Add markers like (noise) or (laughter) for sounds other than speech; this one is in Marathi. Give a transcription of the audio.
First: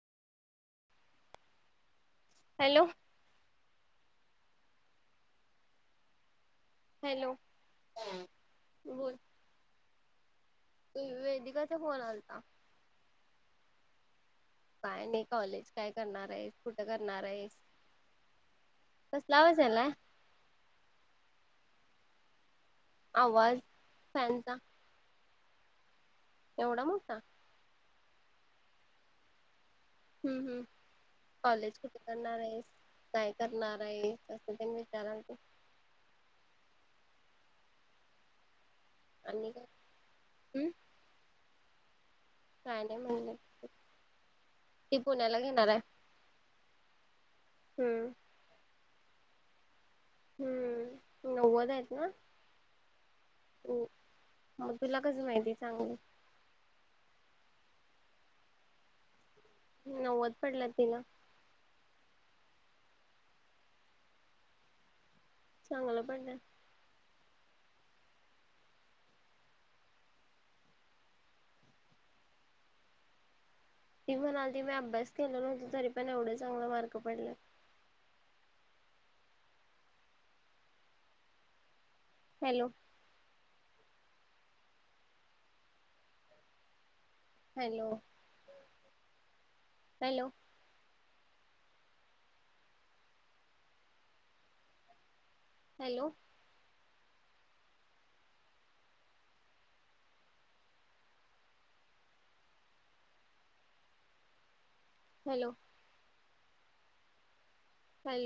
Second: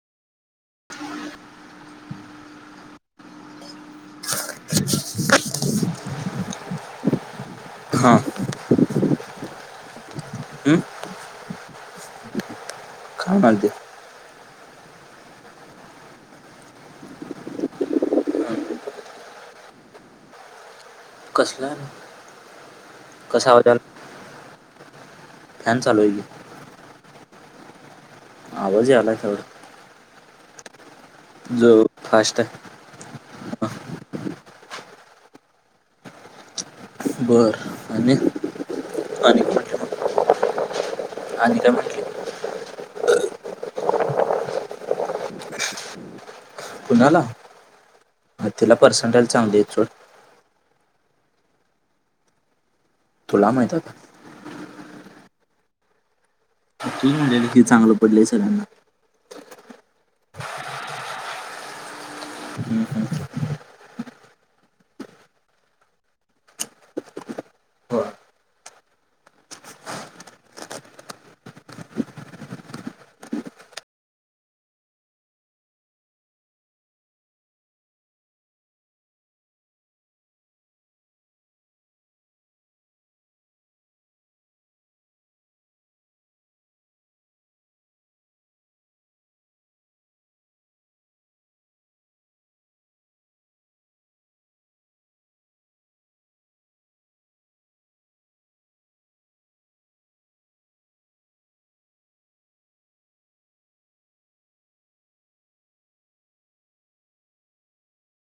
(unintelligible) हॅलो. (unintelligible) हॅलो. हा बोल. हं? वेदिकाचा फोन आलता. खाणा ते (unintelligible) काय नाही. कॉलेज काय करणारेस? कुठं करणारेस? कसला आवाज यालाय? कसला? कसा आवाज आला फॅनचा. फॅन चालूय की. एवढा मोठा? आवाज यालाय तेवढा. हम्म हम्म. कॉलेज जो कुठे फास्ट करणारेस? आहे काय करणारेस? असं तेन विचारालती. बरं. आणि आणि काय? हम्म. आणि काय म्हंटली? काय नाही म्हणली. ती पुण्याला घेणाराय. पुण्याला? तिला पर्सेंटेज चांगलीयेत सोड. हम्म. नव्वदेत ना? तुला माहित आता. म तुला कस माहिती चांगलेय? तूच म्हंटलेलंस की चांगलं पडलंय सगळ्यांना. नव्वद पडल्यात तिला. हम्म हम्म. चांगलं पडल्यात. हो ती म्हणालती मी अभ्यास केलो नवतो, तरी पण एवढे चांगले मार्क पडलेत. Hello. Hello hello. Hello. Hello.